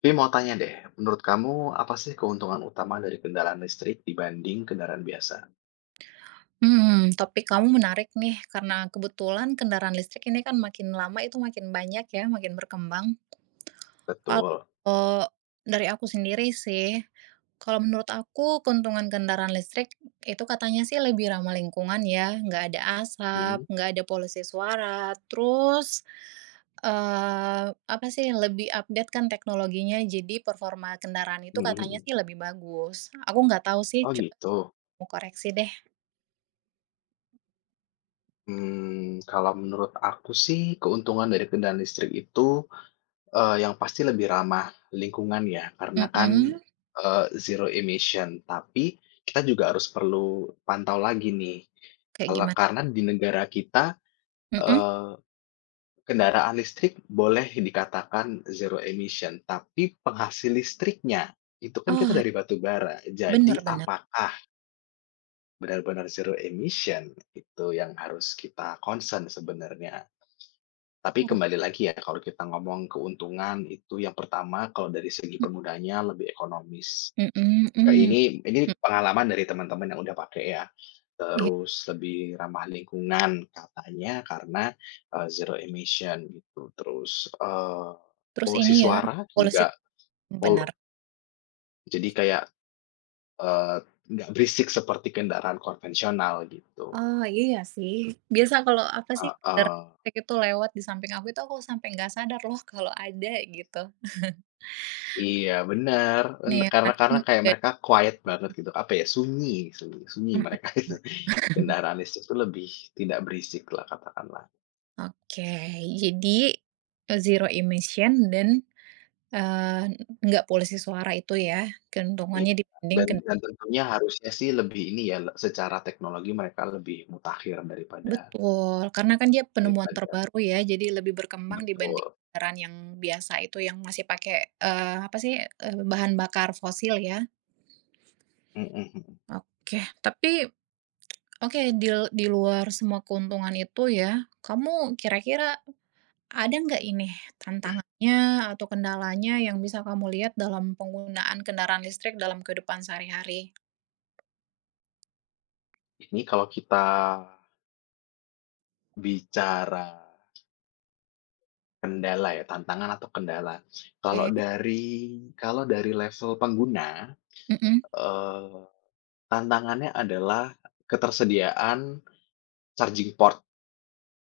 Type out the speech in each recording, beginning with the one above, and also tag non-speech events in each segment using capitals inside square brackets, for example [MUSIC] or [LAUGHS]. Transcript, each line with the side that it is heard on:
left: Tapi mau tanya deh, menurut kamu apa sih keuntungan utama dari kendaraan listrik dibanding kendaraan biasa?
right: Topik kamu menarik nih, karena kebetulan kendaraan listrik ini kan makin lama itu makin banyak ya, makin berkembang.
left: Betul.
right: Kalau dari aku sendiri sih, kalau menurut aku keuntungan kendaraan listrik itu katanya sih lebih ramah lingkungan ya, nggak ada asap,
left: Mhm,
right: nggak ada polusi suara, terus apa sih lebih update kan teknologinya, jadi performa kendaraan itu
left: mhm
right: katanya
left: mhm.
right: sih lebih bagus. Aku nggak tahu sih,
left: Oh
right: coba
left: gitu.
right: mau koreksi deh.
left: Kalau menurut aku sih keuntungan dari kendaraan listrik itu, yang pasti lebih ramah lingkungan ya, karena kan,
right: Mm-mm,
left: zero emission. Tapi kita juga harus perlu pantau lagi nih,
right: kayak
left: kalau
right: gimana?
left: karena di negara kita,
right: Mm-mm.
left: eh, kendaraan listrik boleh dikatakan zero emission, tapi penghasil listriknya itu kan kita
right: Oh,
left: dari batu bara.
right: bener
left: Jadi
right: bener.
left: apakah benar-benar zero emission itu yang harus kita concern sebenarnya? Tapi
right: Oh,
left: kembali lagi ya, kalau kita ngomong keuntungan itu yang pertama kalau dari segi
right: mhm
left: penggunanya lebih ekonomis.
right: mhm,
left: Kayak
right: mhm,
left: ini
right: mhm,
left: pengalaman dari teman-teman yang udah pakai ya,
right: iya.
left: terus lebih ramah lingkungan katanya karena, zero emission gitu. Terus,
right: Terus
left: polusi
right: ini ya,
left: suara
right: polusi
left: juga pol
right: bener.
left: jadi kayak, eee, nggak berisik seperti kendaraan konvensional gitu,
right: Oh, iya sih. Biasa kalau apa sih, kendaraan
left: heeh.
right: listrik itu lewat di samping aku itu aku sampai nggak sadar loh kalau ada gitu.
left: Iya benar, en
right: Iya, karena
left: karena
right: kan
left: kayak
right: nggak
left: mereka quiet banget gitu, apa ya, sunyi sunyi sunyi
right: mhm
left: mereka [LAUGHS] itu.
right: mhm.
left: Kendaraan listrik itu lebih tidak berisik lah katakanlah.
right: Oke, jadi, zero emission dan, eee, nggak polusi suara itu ya
left: Iya,
right: keuntungannya dibanding
left: dan
right: ken
left: dan tentunya harusnya sih lebih ini ya, le secara teknologi mereka lebih mutakhir daripada
right: Betul, karena kan dia penemuan
left: daripada
right: terbaru ya, jadi lebih berkembang dibanding
left: betul,
right: kendaraan yang biasa itu yang masih pakai, apa sih, bahan bakar fosil ya.
left: mhm mhm.
right: Oke, tapi oke di luar semua keuntungan itu ya, kamu kira-kira ada nggak ini tantangannya atau kendalanya yang bisa kamu lihat dalam penggunaan kendaraan listrik dalam kehidupan sehari-hari?
left: Ini kalau kita bicara kendala ya, tantangan atau kendala. Kalau
right: Oke,
left: dari kalau dari level pengguna,
right: mhm,
left: eee, tantangannya adalah ketersediaan charging port.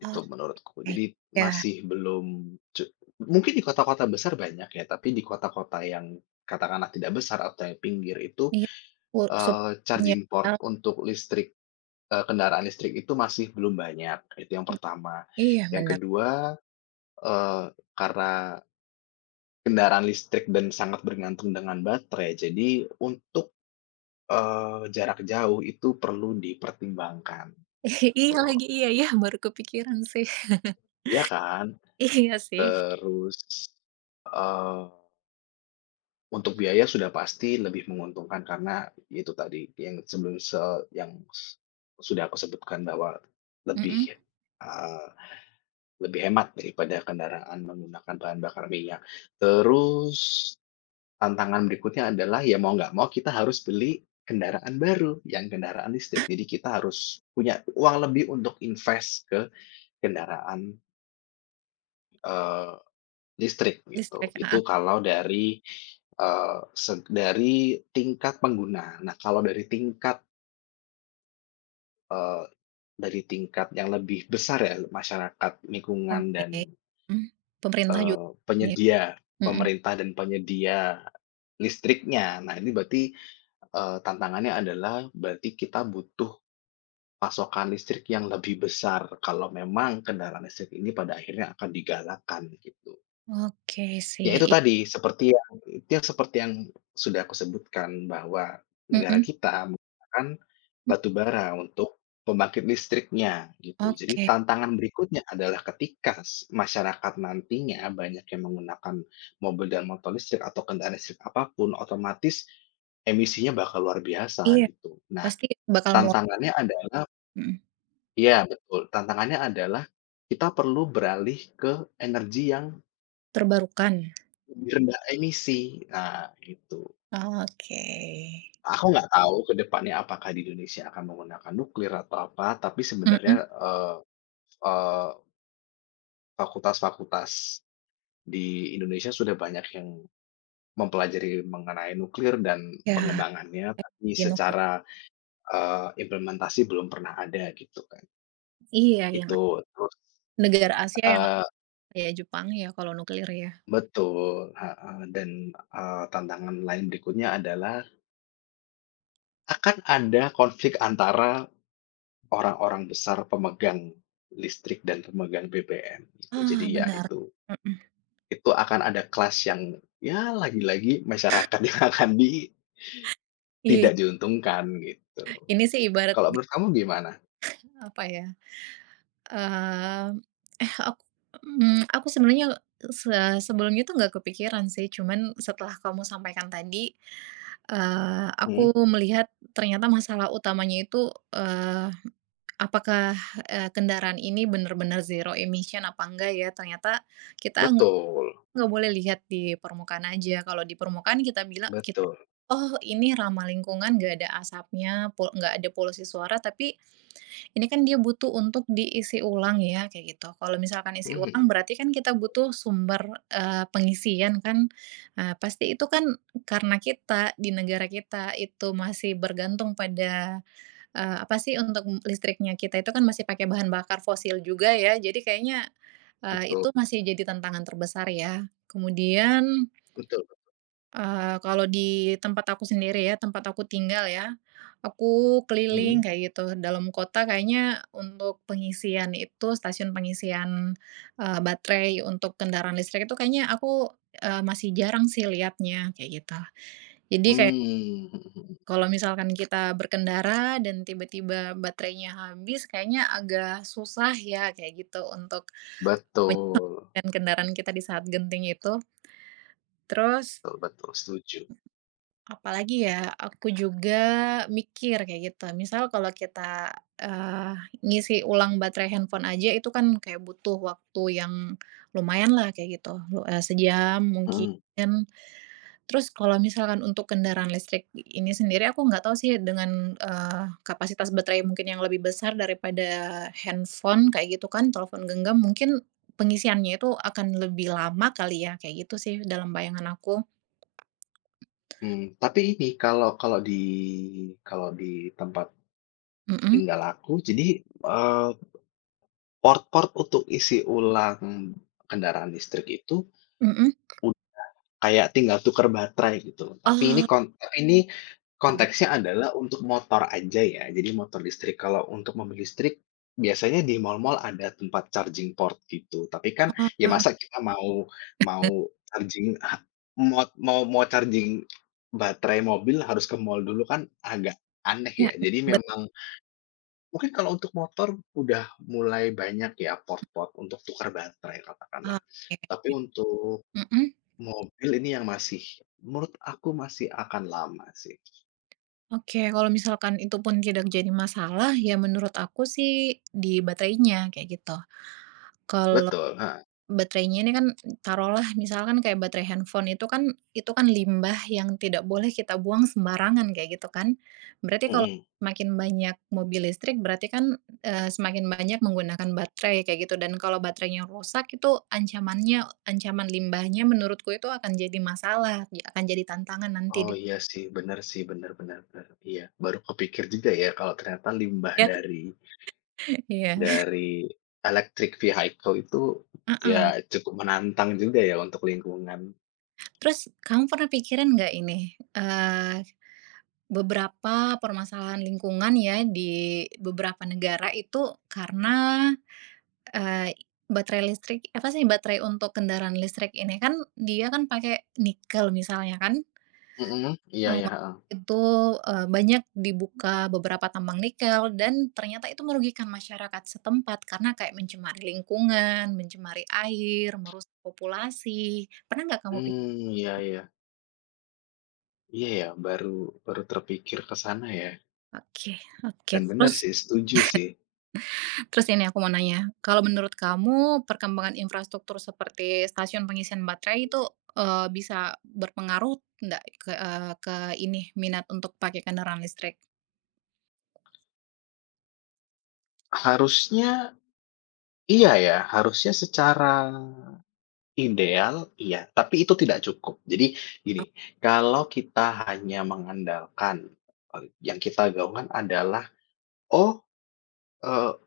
left: Itu
right: oke,
left: menurutku. Jadi
right: ya,
left: masih belum cu mungkin di kota-kota besar banyak ya, tapi di kota-kota yang katakanlah tidak besar atau yang pinggir itu,
right: iya, u sup iya,
left: charging port
right: al
left: untuk listrik, kendaraan listrik itu masih belum banyak, itu yang pertama.
right: iya
left: Yang
right: bener.
left: kedua, eee, karena kendaraan listrik dan sangat bergantung dengan baterai, jadi untuk, jarak jauh itu perlu dipertimbangkan,
right: [LAUGHS] Iya
left: tuh.
right: lagi, iya iya, baru kepikiran sih.
left: Iya kan?
right: [LAUGHS] Iya sih,
left: Terus, eee untuk biaya sudah pasti lebih menguntungkan karena itu tadi yang sebelum se yang s sudah aku sebutkan bahwa
right: mhm,
left: lebih, eee, lebih hemat daripada kendaraan menggunakan bahan bakar minyak. Terus tantangan berikutnya adalah ya mau nggak mau kita harus beli kendaraan baru, yang kendaraan listrik. Jadi kita harus punya uang lebih untuk invest ke kendaraan, eh, listrik gitu.
right: listrik,
left: Itu
right: heeh,
left: kalau dari, seg dari tingkat pengguna. Nah, kalau dari tingkat, eee, dari tingkat yang lebih besar ya, masyarakat, lingkungan,
right: oke,
left: dan,
right: mmm, pemerintah juga ya,
left: penyedia,
right: mhm,
left: pemerintah dan penyedia listriknya. Nah, ini berarti, tantangannya adalah berarti kita butuh pasokan listrik yang lebih besar kalau memang kendaraan listrik ini pada akhirnya akan digalakkan gitu.
right: oke
left: Ya
right: sih,
left: itu tadi, seperti yang ya seperti yang sudah aku sebutkan bahwa negara
right: mhm,
left: kita menggunakan
right: m
left: batu bara untuk pembangkit listriknya gitu. Jadi
right: oke,
left: tantangan berikutnya adalah ketika s masyarakat nantinya banyak yang menggunakan mobil dan motor listrik atau kendaraan listrik apapun otomatis emisinya bakal luar biasa
right: iya,
left: gitu. Nah,
right: pasti bakal
left: tantangannya adalah
right: mhm,
left: ya betul, tantangannya adalah kita perlu beralih ke energi yang
right: terbarukan,
left: lebih rendah emisi, nah gitu.
right: oke,
left: Aku nggak tahu ke depannya apakah di Indonesia akan menggunakan nuklir atau apa, tapi sebenarnya,
right: mhm,
left: eee eee, fakultas-fakultas di Indonesia sudah banyak yang mempelajari mengenai nuklir dan
right: ya
left: pengembangannya, tapi
right: di nuklir
left: secara, implementasi belum pernah ada gitu kan.
right: iya yang
left: Itu, terus
right: negara Asia yang ada
left: eee,
right: kayak Jepang ya kalau nuklir ya,
left: betul, heeh, dan, tantangan lain berikutnya adalah akan ada konflik antara orang-orang besar pemegang listrik dan pemegang BBM gitu. Jadi
right: ah,
left: ya
right: benar, mhm,
left: itu akan ada kelas yang ya lagi-lagi masyarakat [LAUGHS] yang akan di
right: iya,
left: tidak diuntungkan gitu.
right: ini sih ibarat
left: Kalau menurut kamu gimana?
right: apa ya Mmm, eh, aku aku sebenarnya sebelumnya tuh nggak kepikiran sih, cuman setelah kamu sampaikan tadi,
left: Mhm,
right: aku melihat ternyata masalah utamanya itu, eee, apakah, kendaraan ini benar-benar zero emission apa enggak ya. Ternyata kita nggak
left: betul,
right: nggak boleh lihat di permukaan aja. Kalau di permukaan kita bilang kita,
left: betul,
right: "Oh, ini ramah lingkungan, nggak ada asapnya, nggak ada polusi suara." Tapi ini kan dia butuh untuk diisi ulang ya, kayak gitu. Kalau misalkan isi
left: mhm,
right: ulang berarti kan kita butuh sumber, pengisian kan. Pasti itu kan karena kita di negara kita itu masih bergantung pada, apa sih untuk listriknya kita itu kan masih pakai bahan bakar fosil juga ya. Jadi kayaknya,
left: betul
right: itu masih jadi tantangan terbesar ya. Kemudian
left: betul,
right: Kalau di tempat aku sendiri ya, tempat aku tinggal ya, aku
left: mhm,
right: keliling kayak gitu. Dalam kota kayaknya untuk pengisian itu, stasiun pengisian, baterai untuk kendaraan listrik itu kayaknya aku, masih jarang sih lihatnya, kayak gitu. Jadi kayak
left: mmm, mhm mhm,
right: kalau misalkan kita berkendara dan tiba-tiba baterainya habis, kayaknya agak susah ya, kayak gitu, untuk
left: betul,
right: menyelamatkan kendaraan kita di saat genting itu. Terus
left: betul betul, setuju,
right: apalagi ya, aku juga mikir kayak gitu. Misal kalau kita, ngisi ulang baterai handphone aja itu kan kayak butuh waktu yang lumayan lah kayak gitu, sejam mungkin.
left: Hmm,
right: Terus kalau misalkan untuk kendaraan listrik ini sendiri aku nggak tahu sih dengan, kapasitas baterai mungkin yang lebih besar daripada handphone kayak gitu kan, telepon genggam, mungkin pengisiannya itu akan lebih lama kali ya, kayak gitu sih dalam bayangan aku.
left: mmm, tapi ini kalau kalau di tempat
right: Mhm
left: tinggal aku jadi, eee port-port untuk isi ulang kendaraan listrik itu
right: mhm.
left: ud kayak tinggal tuker baterai gitu loh, tapi ini
right: Oh.
left: kon tapi ini konteksnya adalah untuk motor aja ya, jadi motor listrik. Kalau untuk mobil listrik biasanya di mall-mall ada tempat charging port gitu, tapi kan
right: Oh,
left: ya
right: oke
left: masa kita mau mau charging ha mot mau mau charging baterai mobil harus ke mall dulu kan agak aneh ya. Jadi
right: ribet,
left: memang mungkin kalau untuk motor udah mulai banyak ya port-port untuk tukar baterai katakanlah.
right: oke.
left: Tapi untuk
right: Mhm.
left: mobil ini yang masih menurut aku masih akan lama sih.
right: Oke, kalau misalkan itu pun tidak jadi masalah, ya menurut aku sih di baterainya, kayak gitu. Kalau
left: Betul, heeh,
right: baterainya ini kan taruhlah misalkan kayak baterai handphone itu kan limbah yang tidak boleh kita buang sembarangan kayak gitu kan. Berarti kalau
left: mhm.
right: semakin banyak mobil listrik berarti kan, semakin banyak menggunakan baterai kayak gitu dan kalau baterainya rusak itu ancamannya ancaman limbahnya menurutku itu akan jadi masalah, ya akan jadi tantangan nanti
left: Oh
right: di
left: iya sih, bener bener bener, iya. Baru kepikir juga ya kalau ternyata limbah
right: Ya kan?
left: dari
right: Iya,
left: dari electric vehicle itu ya cukup menantang juga ya untuk lingkungan.
right: terus kamu pernah pikirin nggak ini, eee beberapa permasalahan lingkungan ya di beberapa negara itu karena, eee, baterai listrik apa sih, baterai untuk kendaraan listrik ini kan dia kan pakai nikel misalnya kan,
left: Mhm, iya iya,
right: eee,
left: heeh.
right: itu, banyak dibuka beberapa tambang nikel dan ternyata itu merugikan masyarakat setempat karena kayak mencemari lingkungan, mencemari air, merusak populasi. Pernah nggak kamu pikir?
left: Mmm, iya iya. Iya ya, baru baru terpikir ke sana ya.
right: Oke, oke.
left: Dan benar
right: terus
left: sih, setuju sih.
right: Terus ini aku mau nanya, kalau menurut kamu perkembangan infrastruktur seperti stasiun pengisian baterai itu, bisa berpengaruh nggak ke ini, minat untuk pakai kendaraan listrik?
left: Harusnya iya ya, harusnya secara ideal iya, tapi itu tidak cukup. Jadi gini, kalau kita hanya mengandalkan, yang kita gaungkan adalah, "Oh, eee,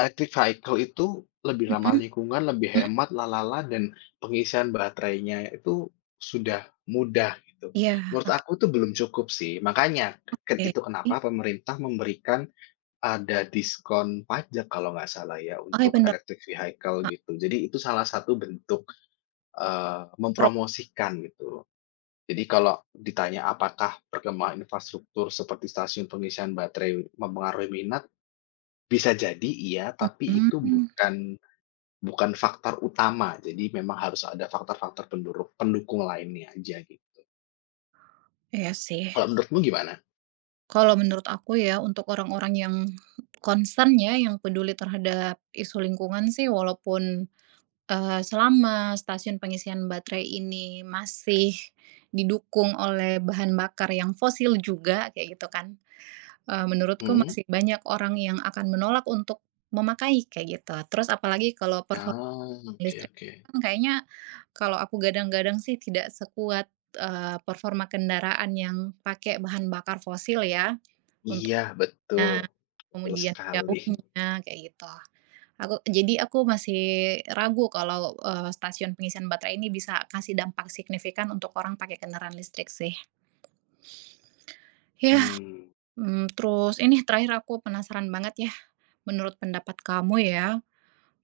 left: electric vehicle itu lebih ramah
right: Mhm
left: lingkungan, lebih
right: mhm,
left: hemat, lalala, dan pengisian baterainya itu sudah mudah," gitu.
right: iya,
left: Menurut
right: oke.
left: aku itu belum cukup sih, makanya ket itu kenapa pemerintah memberikan ada diskon pajak kalau nggak salah ya
right: Oke,
left: untuk
right: bener,
left: electric vehicle
right: Kak,
left: gitu. Jadi itu salah satu bentuk,
right: pro
left: mempromosikan gitu. Jadi kalau ditanya apakah perkembangan infrastruktur seperti stasiun pengisian baterai mempengaruhi minat, bisa jadi iya, tapi itu
right: mmm,
left: bukan bukan faktor utama. Jadi memang harus ada faktor-faktor penduru pendukung lainnya aja gitu.
right: iya sih.
left: Kalau menurutmu gimana?
right: Kalau menurut aku ya, untuk orang-orang yang concern ya, yang peduli terhadap isu lingkungan sih, walaupun selama stasiun pengisian baterai ini masih didukung oleh bahan bakar yang fosil juga kayak gitu kan, menurutku
left: Hmm.
right: masih banyak orang yang akan menolak untuk memakai kayak gitu. Terus apalagi kalau performa
left: Ah, oke
right: listrik
left: oke.
right: kan kayaknya kalau aku gadang-gadang sih tidak sekuat, performa kendaraan yang pakai bahan bakar fosil ya,
left: Iya betul,
right: untuknya,
left: betul
right: kemudian
left: sekali.
right: jauhnya, kayak gitu. Aku masih ragu kalau, stasiun pengisian baterai ini bisa kasih dampak signifikan untuk orang pakai kendaraan listrik sih. Ya,
left: Hmm.
right: terus ini terakhir aku penasaran banget ya, menurut pendapat kamu ya,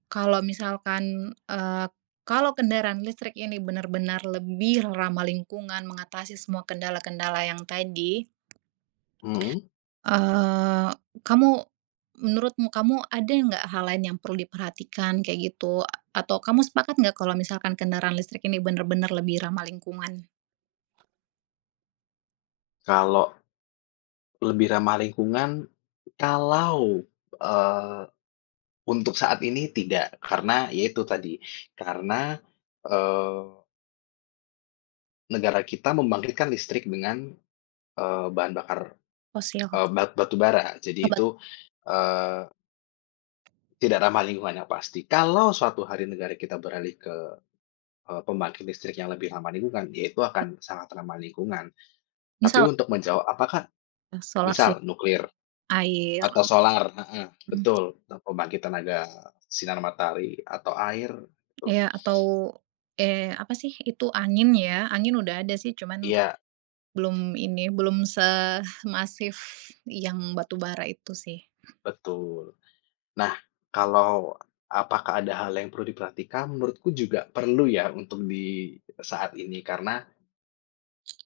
right: kalau misalkan, eee, kalau kendaraan listrik ini benar-benar lebih ramah lingkungan, mengatasi semua kendala-kendala yang tadi
left: Mhm?
right: Eee, kamu menurutmu kamu ada nggak hal lain yang perlu diperhatikan kayak gitu? Atau kamu sepakat nggak kalau misalkan kendaraan listrik ini bener-bener lebih ramah lingkungan
left: Kalau lebih ramah lingkungan, kalau, eee, untuk saat ini tidak, karena ya itu tadi, karena, eee, negara kita membangkitkan listrik dengan, bahan bakar,
right: fosil?
left: ba batubara. Jadi
right: Obat
left: itu, eee, tidak ramah lingkungan yang pasti. Kalau suatu hari negara kita beralih ke, pembangkit listrik yang lebih ramah lingkungan, ya itu akan sangat ramah lingkungan. Tapi
right: misal
left: untuk menjawab apakah
right: ya, solar sys
left: misal nuklir,
right: air,
left: atau solar, heeh,
right: mmm,
left: betul, untuk pembangkit tenaga sinar matahari atau air, betul.
right: iya atau, eh apa sih itu angin ya, angin udah ada sih cuman k
left: Iya,
right: belum ini, belum semasif yang batu bara itu sih.
left: betul. Nah, kalau apakah ada hal yang perlu diperhatikan? Menurutku juga perlu ya untuk di saat ini karena,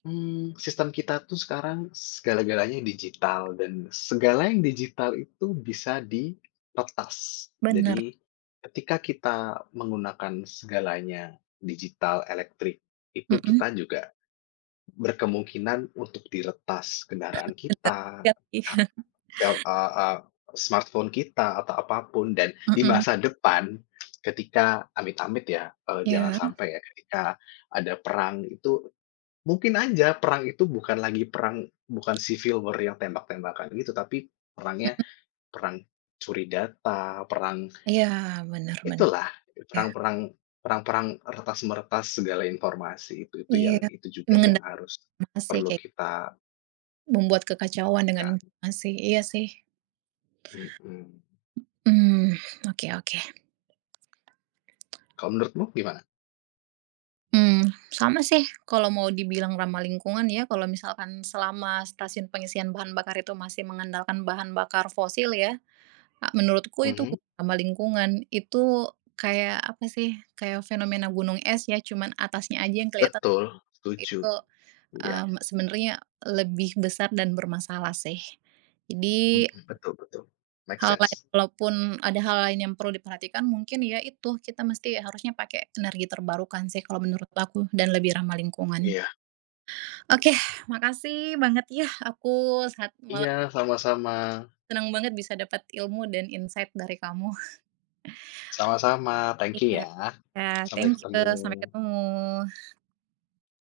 left: sistem kita tuh sekarang segala-galanya digital dan segala yang digital itu bisa diretas.
right: Bener,
left: Jadi, ketika kita menggunakan segalanya digital, elektrik, itu
right: mhm.
left: kita juga berkemungkinan untuk diretas kendaraan
right: Bener,
left: kita,
right: iya
left: ha
right: sih.
left: sel eee eee, smartphone kita atau apapun dan di
right: Mhm,
left: masa depan ketika amit-amit ya, jangan
right: iya,
left: sampai ya ketika ada perang itu mungkin aja perang itu bukan lagi perang bukan civil war yang tembak-tembakan gitu, tapi perangnya
right: mhm,
left: perang curi data, perang
right: iya bener bener,
left: itulah,
right: iya.
left: perang-perang perang-perang retas-meretas segala informasi itu
right: Iya,
left: yang itu juga yang
right: mengendap
left: harus
right: masih
left: perlu
right: kayak
left: kita
right: membuat kekacauan dengan
left: kan.
right: informasi, iya sih.
left: Mhm.
right: Hmm, oke oke.
left: Kalau menurutmu gimana?
right: Sama sih kalau mau dibilang ramah lingkungan ya kalau misalkan selama stasiun pengisian bahan bakar itu masih mengandalkan bahan bakar fosil ya, menurutku itu
left: Mhm,
right: bukan ramah lingkungan, itu kayak apa sih, kayak fenomena gunung es ya cuman atasnya aja yang kelihatan
left: betul, setuju.
right: itu,
left: Iya,
right: mmm, sebenarnya lebih besar dan bermasalah sih. Jadi
left: mhm. Betul betul. Make
right: Hal
left: sense.
right: lain walaupun ada hal lain yang perlu diperhatikan mungkin ya itu, kita mesti harusnya pakai energi terbarukan sih kalau menurut aku dan lebih ramah lingkungan.
left: Iya.
right: Oke, makasih banget ya aku saat
left: Iya,
right: malam
left: sama-sama.
right: senang banget bisa dapat ilmu dan insight dari kamu.
left: Sama-sama, thank you
right: Iya,
left: ya.
right: iya,
left: Sampai
right: thank you,
left: ketemu.
right: sampai ketemu.